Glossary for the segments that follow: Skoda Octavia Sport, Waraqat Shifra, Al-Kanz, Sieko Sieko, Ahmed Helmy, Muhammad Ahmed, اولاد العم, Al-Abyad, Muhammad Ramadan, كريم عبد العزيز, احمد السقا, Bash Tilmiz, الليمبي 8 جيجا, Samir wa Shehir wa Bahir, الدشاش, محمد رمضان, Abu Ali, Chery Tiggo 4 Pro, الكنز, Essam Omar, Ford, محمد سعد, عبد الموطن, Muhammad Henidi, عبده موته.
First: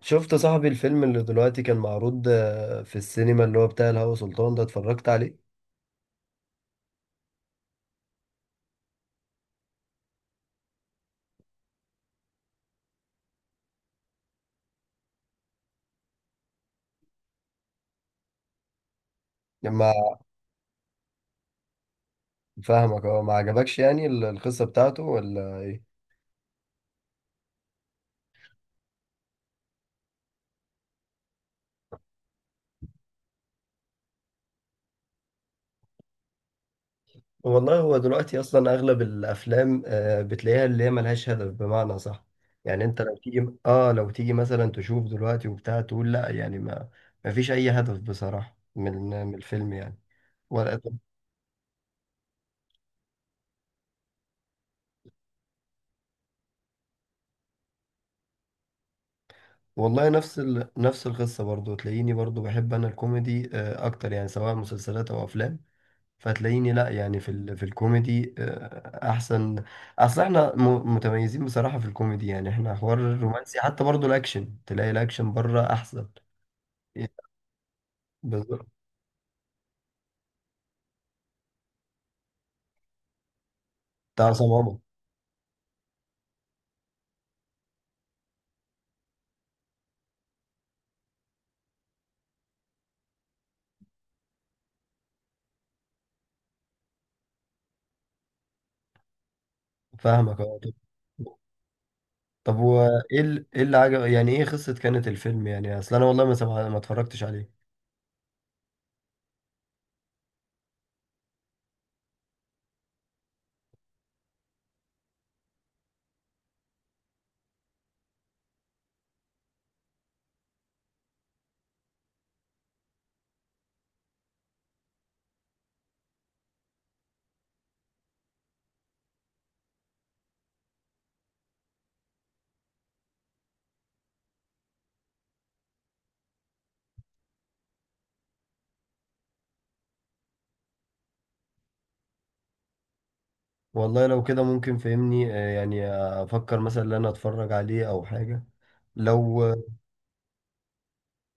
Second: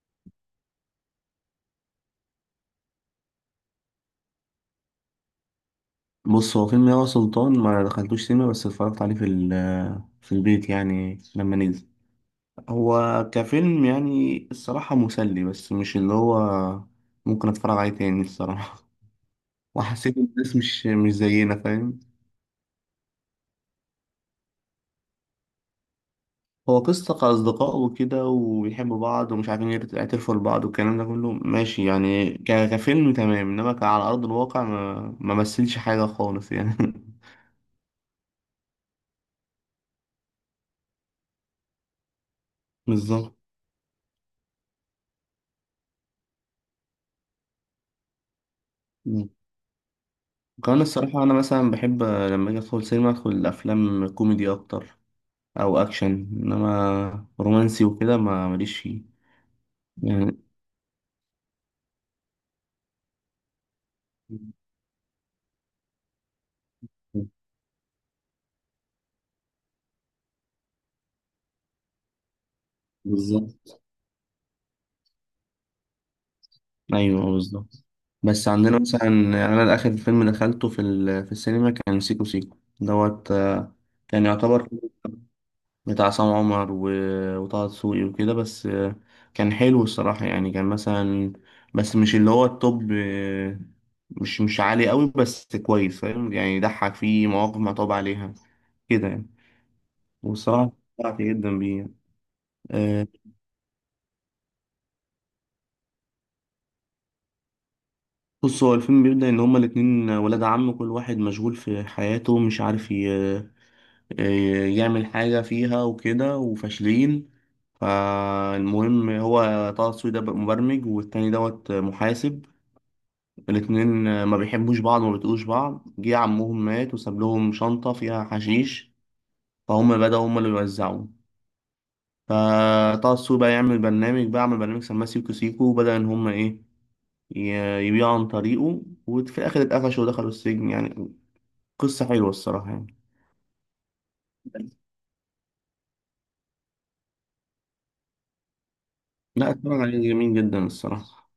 شفت صاحبي الفيلم اللي دلوقتي كان معروض في السينما اللي هو بتاع الهوى سلطان ده اتفرجت عليه. بص، هو فيلم ياغا سلطان ما دخلتوش سينما، بس اتفرجت عليه في البيت يعني لما نزل. هو كفيلم يعني الصراحة مسلي، بس مش اللي هو ممكن اتفرج عليه تاني الصراحة. لما وحسيت ان الناس مش زينا، فاهم. فاهمك، هو ما عجبكش يعني القصة بتاعته ولا ايه؟ هو قصة كأصدقاء وكده، وبيحبوا بعض ومش عارفين يعترفوا لبعض، والكلام ده كله ماشي يعني كفيلم تمام، انما كعلى أرض الواقع ما مثلش حاجة خالص يعني. والله هو دلوقتي اصلا اغلب الافلام بتلاقيها اللي هي ملهاش هدف، بمعنى صح. يعني انت لو بالظبط. تيجي، مثلا تشوف دلوقتي وبتاع، تقول لا يعني ما. ما فيش اي هدف بصراحة من من الفيلم يعني. ولا- كمان الصراحة أنا مثلا بحب لما أجي أدخل سينما أدخل أفلام كوميدي أكتر، أو أكشن، إنما رومانسي وكده ما ماليش فيه والله يعني. نفس نفس القصة برضو، تلاقيني برضو بحب انا الكوميدي اكتر، يعني سواء مسلسلات او افلام. فتلاقيني لا يعني في في الكوميدي احسن. اصل احنا متميزين بصراحة في الكوميدي، يعني احنا حوار الرومانسي، بالظبط، حتى برضو الاكشن تلاقي الاكشن بره احسن. إيه، أيوه بالظبط. بس بالظبط. عندنا مثلا، يعني أنا آخر فيلم دخلته في السينما كان سيكو سيكو دوت، بتاع كان عصام يعتبر عمر. بتاع عصام عمر و... وطه دسوقي وكده بس. كان حلو الصراحة، يعني كان مثلا، بس مش اللي هو التوب. مش عالي قوي، بس كويس، فاهم يعني، يضحك، فيه مواقف متعوب عليها كده يعني. فاهمك، اه. والصراحة طب استمتعت جدا بيه يعني. طب آه، وايه ايه اللي عجب؟ يعني ايه قصة كانت الفيلم؟ يعني اصل انا والله ما ما اتفرجتش عليه. بص، هو الفيلم بيبدأ إن هما الاتنين ولاد عم، كل واحد مشغول في حياته، مش عارف يعمل حاجة فيها وكده، وفاشلين. فالمهم، هو طه دسوقي ده مبرمج، والتاني دوت محاسب. الاتنين ما بيحبوش بعض وما بيطيقوش بعض. جه عمهم مات وساب لهم شنطة فيها حشيش، فهم بدأوا هم اللي يوزعوه. فطه السوق بقى يعمل برنامج، بقى عمل برنامج سماه سيكو سيكو، وبدأ إن هم إيه، يبيعوا عن طريقه. وفي الآخر اتقفشوا ودخلوا السجن يعني. قصة حلوة الصراحة يعني. والله لو كده ممكن فهمني يعني افكر مثلا ان انا اتفرج عليه او حاجة. لا، لو اتفرج عليه، جميل جدا الصراحة.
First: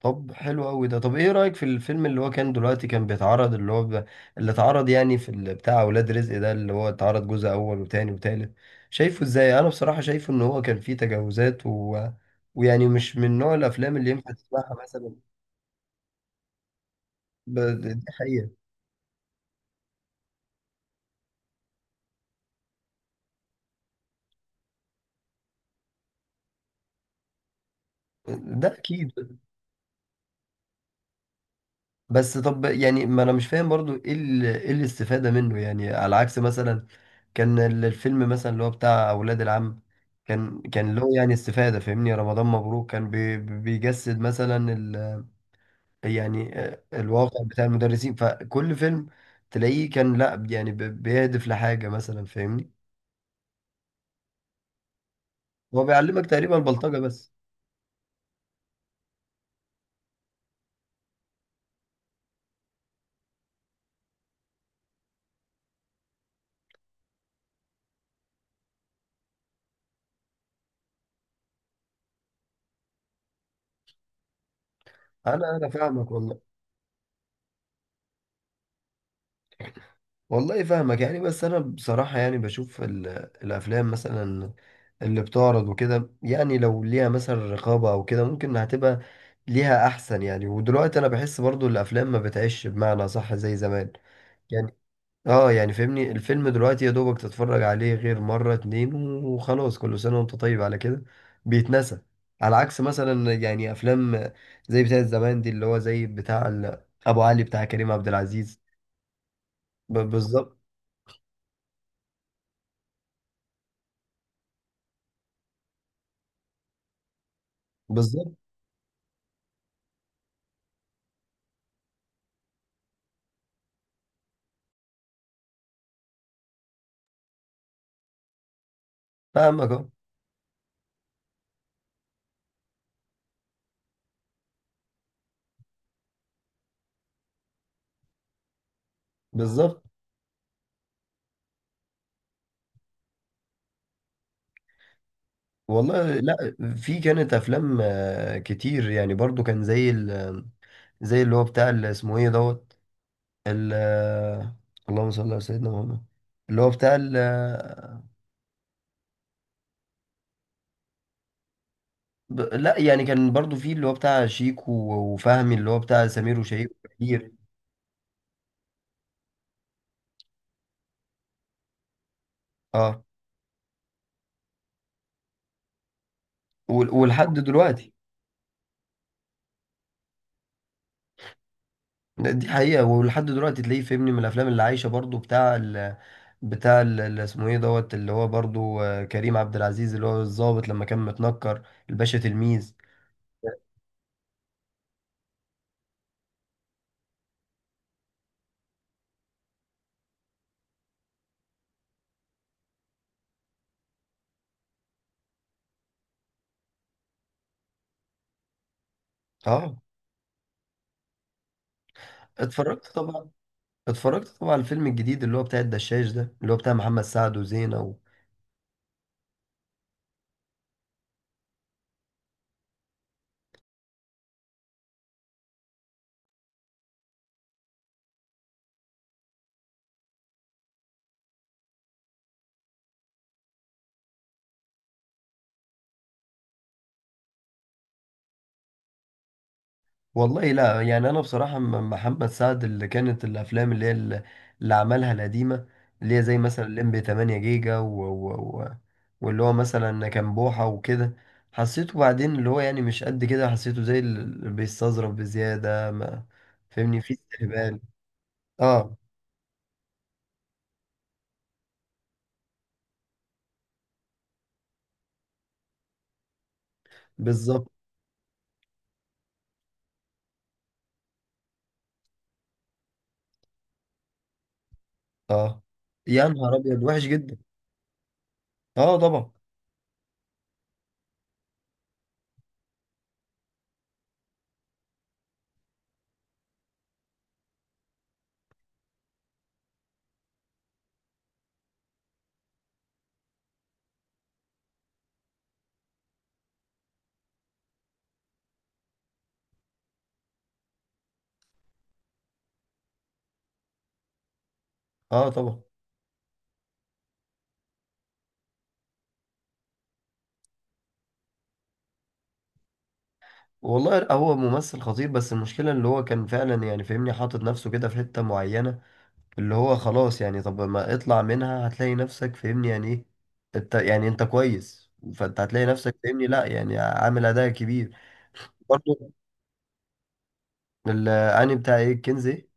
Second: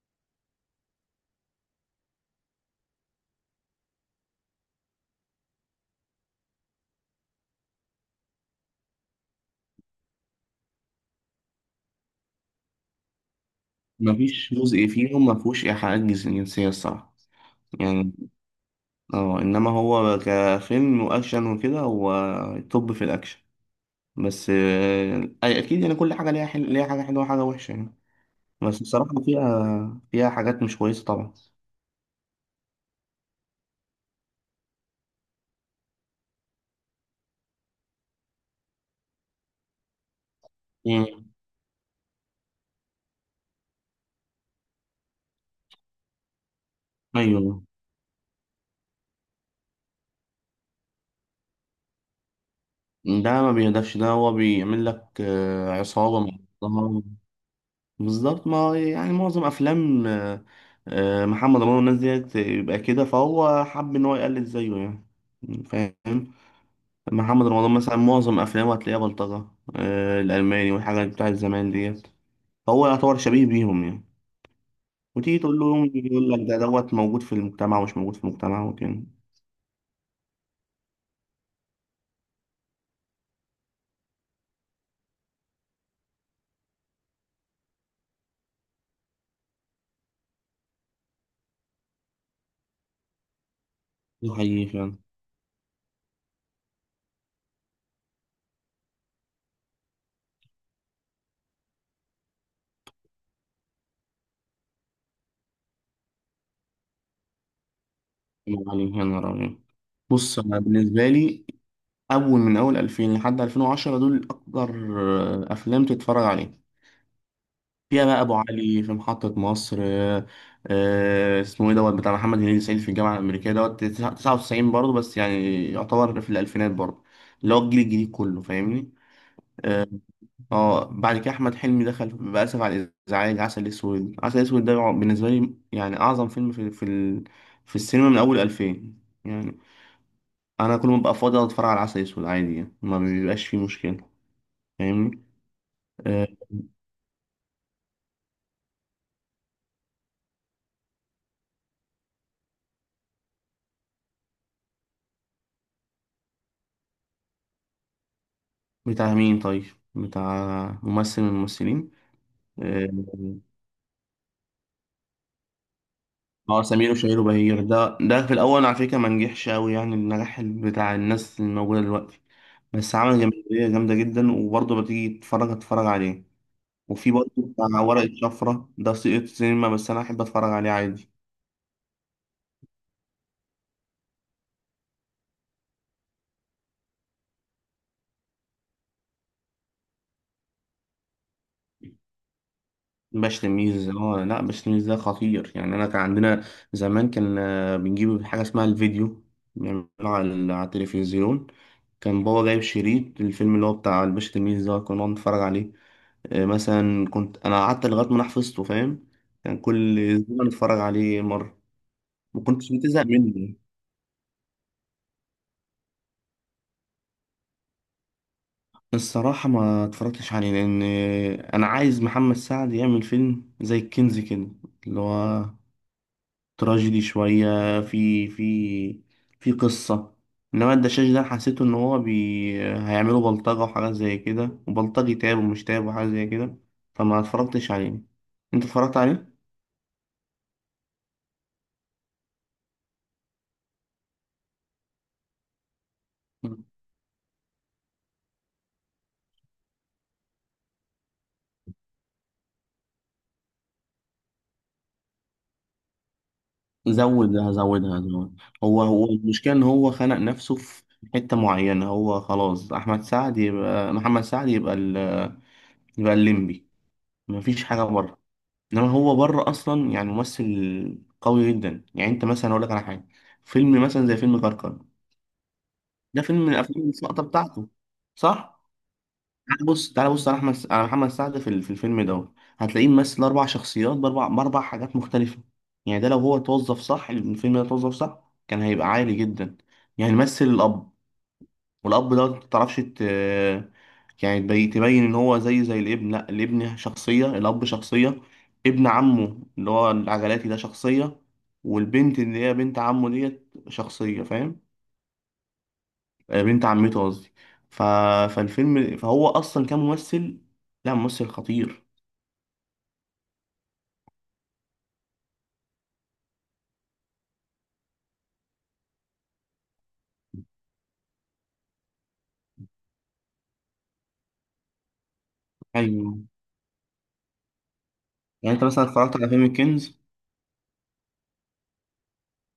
طب حلو قوي ده. طب ايه رأيك في الفيلم اللي هو كان دلوقتي كان بيتعرض، اللي هو اللي اتعرض يعني في بتاع اولاد رزق ده، اللي هو اتعرض جزء اول وتاني وتالت؟ شايفه ازاي؟ انا بصراحة شايفه ان هو كان فيه تجاوزات ويعني مش من نوع الافلام اللي ينفع مفيش تسمعها جزء مثلا. فيهم مفهوش إيحاءات جنسية الصراحة دي يعني. حقيقة. اه، انما هو كفيلم واكشن وكده، هو توب في الاكشن. بس، اكيد يعني كل حاجه ليها ليها حاجه حلوه وحاجه وحشه يعني. ده بس الصراحه اكيد. فيها فيها حاجات مش كويسه طبعا. بس طب يعني ما انا مش فاهم برضو ايه ايه الاستفادة منه، يعني على عكس مثلا كان الفيلم مثلا اللي هو بتاع اولاد العم، كان له مم. يعني استفادة، فاهمني؟ رمضان مبروك كان بيجسد مثلا يعني الواقع ايوه، بتاع المدرسين، فكل فيلم تلاقيه كان لا يعني بيهدف لحاجة مثلا، فاهمني؟ ده ما بيهدفش، ده هو بيعمل لك هو عصابه بيعلمك تقريبا البلطجة محترمة. بس. بالظبط، ما هو يعني معظم افلام محمد رمضان والناس ديت يبقى كده، فهو حب ان هو يقلد زيه يعني، فاهم. محمد رمضان مثلا معظم افلامه هتلاقيها بلطجه، الالماني والحاجات بتاعت زمان ديت، هو يعتبر شبيه بيهم يعني. وتيجي انا تقول له انا يوم فاهمك يقول والله. لك ده دوت موجود في المجتمع ومش موجود في المجتمع وكده. والله فاهمك يعني، بس انا بصراحة يعني بشوف الافلام مثلا اللي بتعرض وكده. يعني لو ليها مثلا رقابة او كده ممكن هتبقى ليها احسن. يعني ودلوقتي انا بحس برضو الافلام ما بتعيش بمعنى صح زي زمان ده حقيقي يعني. فعلا. اه، يعني فهمني الفيلم دلوقتي يا دوبك تتفرج عليه غير مرة اتنين وخلاص، كل سنة وانت طيب على كده، بيتنسى. على عكس مثلا يعني افلام زي بتاع زمان دي، اللي هو زي بتاع ابو علي بتاع كريم عبد العزيز. الله عليك يا نهار أبيض. بص، بالظبط. أنا بالنسبة لي أول من أول 2000 لحد 2010 دول أكتر أفلام تتفرج عليها، فيها بقى بالظبط. أبو علي في محطة مصر، اسمه إيه دوت بتاع محمد هنيدي، سعيد في الجامعة الأمريكية دوت 99 برضه، بس يعني يعتبر في الألفينات برضه، اللي هو الجيل الجديد كله فاهمني. فاهمك، آه، اه. اه بعد كده احمد حلمي دخل، بأسف على الازعاج، عسل اسود. عسل اسود ده بالنسبه لي يعني اعظم فيلم في السينما من اول 2000 يعني. بالظبط. انا كل ما ببقى فاضي أقعد اتفرج على عسل اسود عادي يعني، ما بيبقاش فيه مشكله، فاهمني. والله، آه. لا، في كانت افلام كتير يعني، برضو كان زي زي اللي هو بتاع اللي اسمه ايه دوت ال- آه، اللهم صل على سيدنا محمد، اللي هو بتاع بتاع مين طيب، بتاع ممثل من الممثلين؟ لا اه، يعني كان برضو في اللي هو بتاع شيكو. وفهمي اللي هو بتاع سمير وشهير سمير وشهير وبهير. وبهير ده في الاول على فكره ما نجحش قوي يعني النجاح بتاع الناس الموجوده دلوقتي، بس اه. عمل جماهيريه جامده جدا، وبرضه بتيجي تتفرج عليه. وفي برضه ولحد بتاع دلوقتي. ورقة شفرة، ده سقط سينما، بس أنا أحب أتفرج عليه عادي. دي حقيقة، ولحد دلوقتي تلاقيه فهمني من الافلام اللي عايشة برضو، بتاع بتاع اللي اسمه ايه دوت، اللي هو برضو كريم عبد العزيز، اللي هو الضابط لما كان متنكر، الباشا تلميذ. باش تلميذ، اه لا، باش تلميذ ده خطير يعني. أنا كان عندنا زمان، كان بنجيب حاجة اسمها الفيديو، بنعمله على على التلفزيون. كان بابا جايب شريط الفيلم اللي هو بتاع الباشا تلميذ ده، كنا بنقعد نتفرج عليه. مثلا كنت أنا قعدت لغاية ما أنا حفظته، فاهم، كان اه. كل أسبوع نتفرج عليه مرة، ما كنتش اتفرجت بتزهق طبعا. منه. على الفيلم الجديد اللي هو بتاع الدشاش ده، اللي هو بتاع محمد سعد وزينة الصراحة ما اتفرجتش عليه، لأن أنا عايز محمد سعد يعمل فيلم زي الكنز كده، اللي هو تراجيدي شوية، في في في قصة. إنما الدشاش ده حسيته إن هيعملوا بلطجة وحاجات زي كده، وبلطجي تاب ومش تاب وحاجات زي كده، فما اتفرجتش عليه. أنت اتفرجت عليه؟ والله لا يعني، انا بصراحة محمد سعد اللي كانت الافلام اللي هي اللي عملها القديمة، اللي هي زي مثلا الليمبي 8 جيجا و... واللي هو مثلا كان بوحة وكده، حسيته بعدين اللي هو يعني مش قد كده، حسيته زي اللي بيستظرف بزيادة ما. فهمني في زودها، استهبال. هزودها زود. هو اه. هو المشكلة إن هو خنق نفسه في حتة معينة، هو خلاص أحمد سعد يبقى محمد سعد، يبقى الليمبي، مفيش بالظبط. حاجه بره. انما هو بره اصلا يعني ممثل قوي جدا. يعني انت مثلا، اقول لك على حاجه، فيلم مثلا زي فيلم كركر، اه. ده يا فيلم من نهار ابيض، الافلام وحش السقطه جدا. بتاعته، صح. اه طبعا. تعال بص، تعال بص على احمد، على محمد سعد في في الفيلم ده، هتلاقيه ممثل اربع شخصيات باربع حاجات مختلفه يعني. ده لو هو توظف صح، الفيلم ده توظف صح، كان هيبقى عالي جدا يعني. مثل الاب، والأب ده متعرفش يعني تبين إن هو زي الابن. لأ، الابن شخصية، الأب شخصية، ابن عمه اللي هو العجلاتي ده شخصية، والبنت اللي هي بنت عمه ديت شخصية، فاهم. اه طبعا. بنت عمته قصدي. ف... فالفيلم، فهو أصلا كان ممثل، لا ممثل خطير. والله هو ممثل خطير، بس المشكلة اللي هو كان فعلا يعني فاهمني حاطط نفسه كده في حتة معينة، اللي هو خلاص يعني. طب ما اطلع منها، هتلاقي نفسك فاهمني، يعني ايه؟ انت يعني انت كويس، فانت هتلاقي نفسك، أيوه، فاهمني، لا يعني عامل اداء كبير. يعني أنت مثلا برضه. اتفرجت على فيلم الكنز؟ الاني بتاع ايه الكنز ايه؟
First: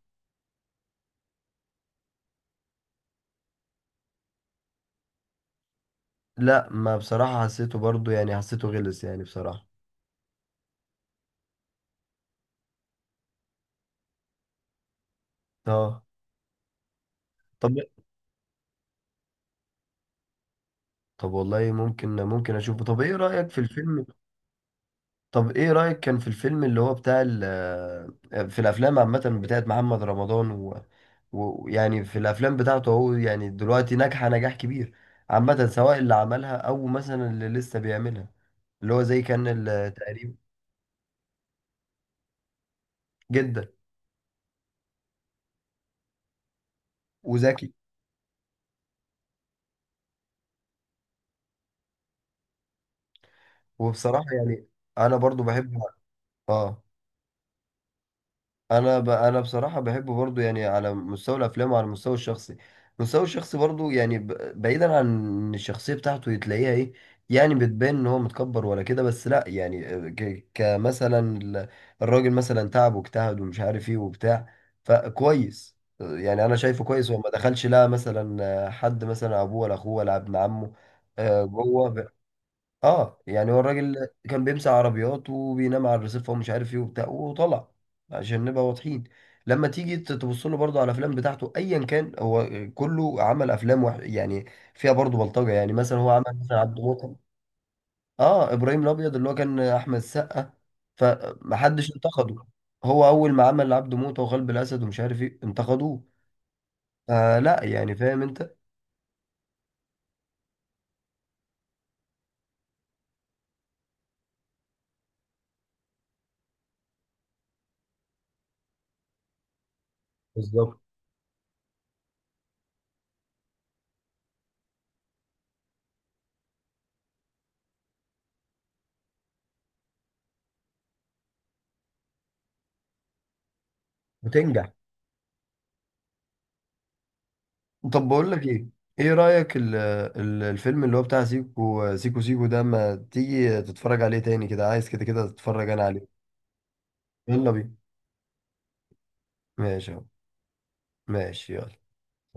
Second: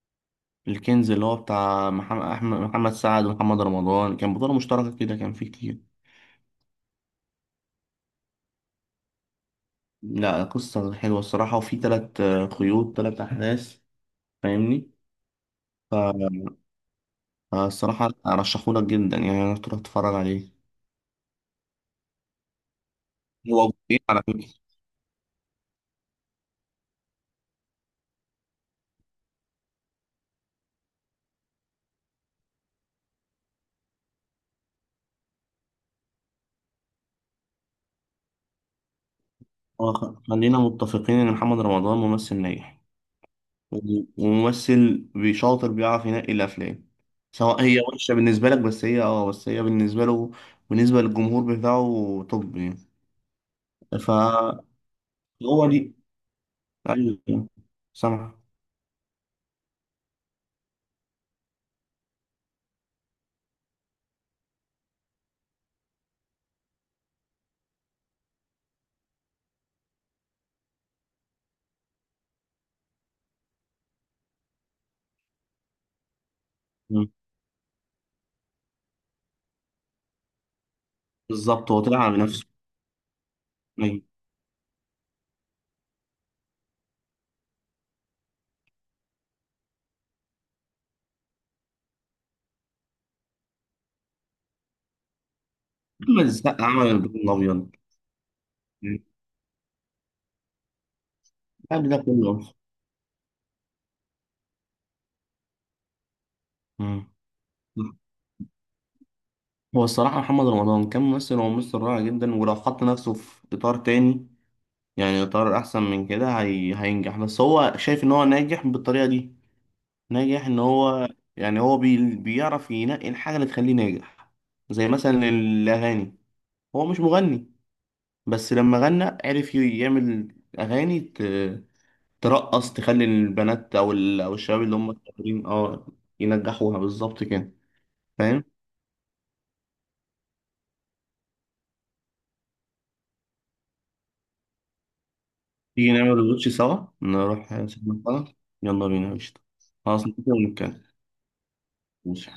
الكنز اللي هو بتاع محمد أحمد، محمد سعد ومحمد رمضان، كان بطولة مشتركة كده، كان فيه كتير. لا، ما بصراحة حسيته برضه، يعني حسيته غلس يعني بصراحة. لا، قصة حلوة الصراحة، وفي تلات قيود، تلات أحداث، فاهمني. اه. طب فالصراحة أرشحهولك جدا يعني، إنك تروح تتفرج عليه. طب والله ممكن اشوفه. طب ايه رأيك في هو جزئين الفيلم؟ على فكرة. طب ايه رأيك كان في الفيلم اللي هو بتاع في الافلام عامة بتاعت محمد رمضان ويعني في الافلام بتاعته هو يعني دلوقتي، ناجحة نجاح كبير عامة، سواء اللي عملها او مثلا اللي لسه بيعملها، اللي هو زي كان التقريب. خلينا متفقين إن محمد رمضان ممثل ناجح، جدا وممثل بيشاطر، بيعرف ينقي الأفلام. سواء وزكي. هي وحشة بالنسبة لك، بس هي اه، بس هي بالنسبة له، بالنسبة للجمهور بتاعه توب يعني. وبصراحة فهو يعني انا برضو بحبه. دي، اه. أيوه، سامع. انا انا بصراحه بحبه برضو يعني، على مستوى الافلام وعلى المستوى الشخصي. المستوى الشخصي برضو يعني بعيدا عن إن الشخصيه بتاعته تلاقيها ايه، يعني بتبان ان هو متكبر ولا كده، بس لا يعني، كمثلا الراجل مثلا تعب واجتهد ومش عارف ايه وبتاع. فكويس يعني، انا شايفه كويس مم. هو ما دخلش لا مثلا حد، مثلا ابوه ولا اخوه ولا ابن عمه بالظبط، هو طلع جوه. على نفسه. اه، يعني هو الراجل كان بيمسح عربيات وبينام على الرصيف ومش عارف ايه وبتاع، وطلع، عشان نبقى واضحين. لما تيجي تبص له برضه على الافلام بتاعته، ايا كان هو كله عمل افلام يعني فيها برضه بلطجه. يعني مثلا هو عمل محمد السقا مثلا عبد عمل الموطن. الابيض، الابيض اه، ابراهيم الابيض اللي هو كان احمد السقا. قبل فمحدش ده انتقده. كله. هو اول ما عمل عبده موته وقلب الاسد ومش عارف ايه انتقدوه. مم. آه لا، يعني فاهم انت. هو الصراحه محمد رمضان كان ممثل، وممثل رائع جدا، ولو حط نفسه في اطار تاني، يعني اطار احسن من كده، هينجح، بس هو شايف ان هو ناجح بالطريقه دي. ناجح ان بالظبط. هو، يعني بيعرف ينقي الحاجه اللي تخليه ناجح، زي مثلا الاغاني. هو مش مغني، بس لما غنى عرف يعمل اغاني ترقص، تخلي البنات او الشباب وتنجح. اللي هم الصغيرين اه ينجحوها، بالظبط كده، طب بقول لك فاهم. ايه. ايه رأيك ال ال الفيلم اللي هو بتاع سيكو سيكو سيكو ده، ما تيجي تتفرج عليه تاني كده؟ عايز كده كده تتفرج انا تيجي عليه. نعمل الوش سوا، نروح يلا سينما بينا. سوا. يلا بينا، قشطة. ماشي اهو. خلاص نتفق ونتكلم. ماشي يلا. ماشي.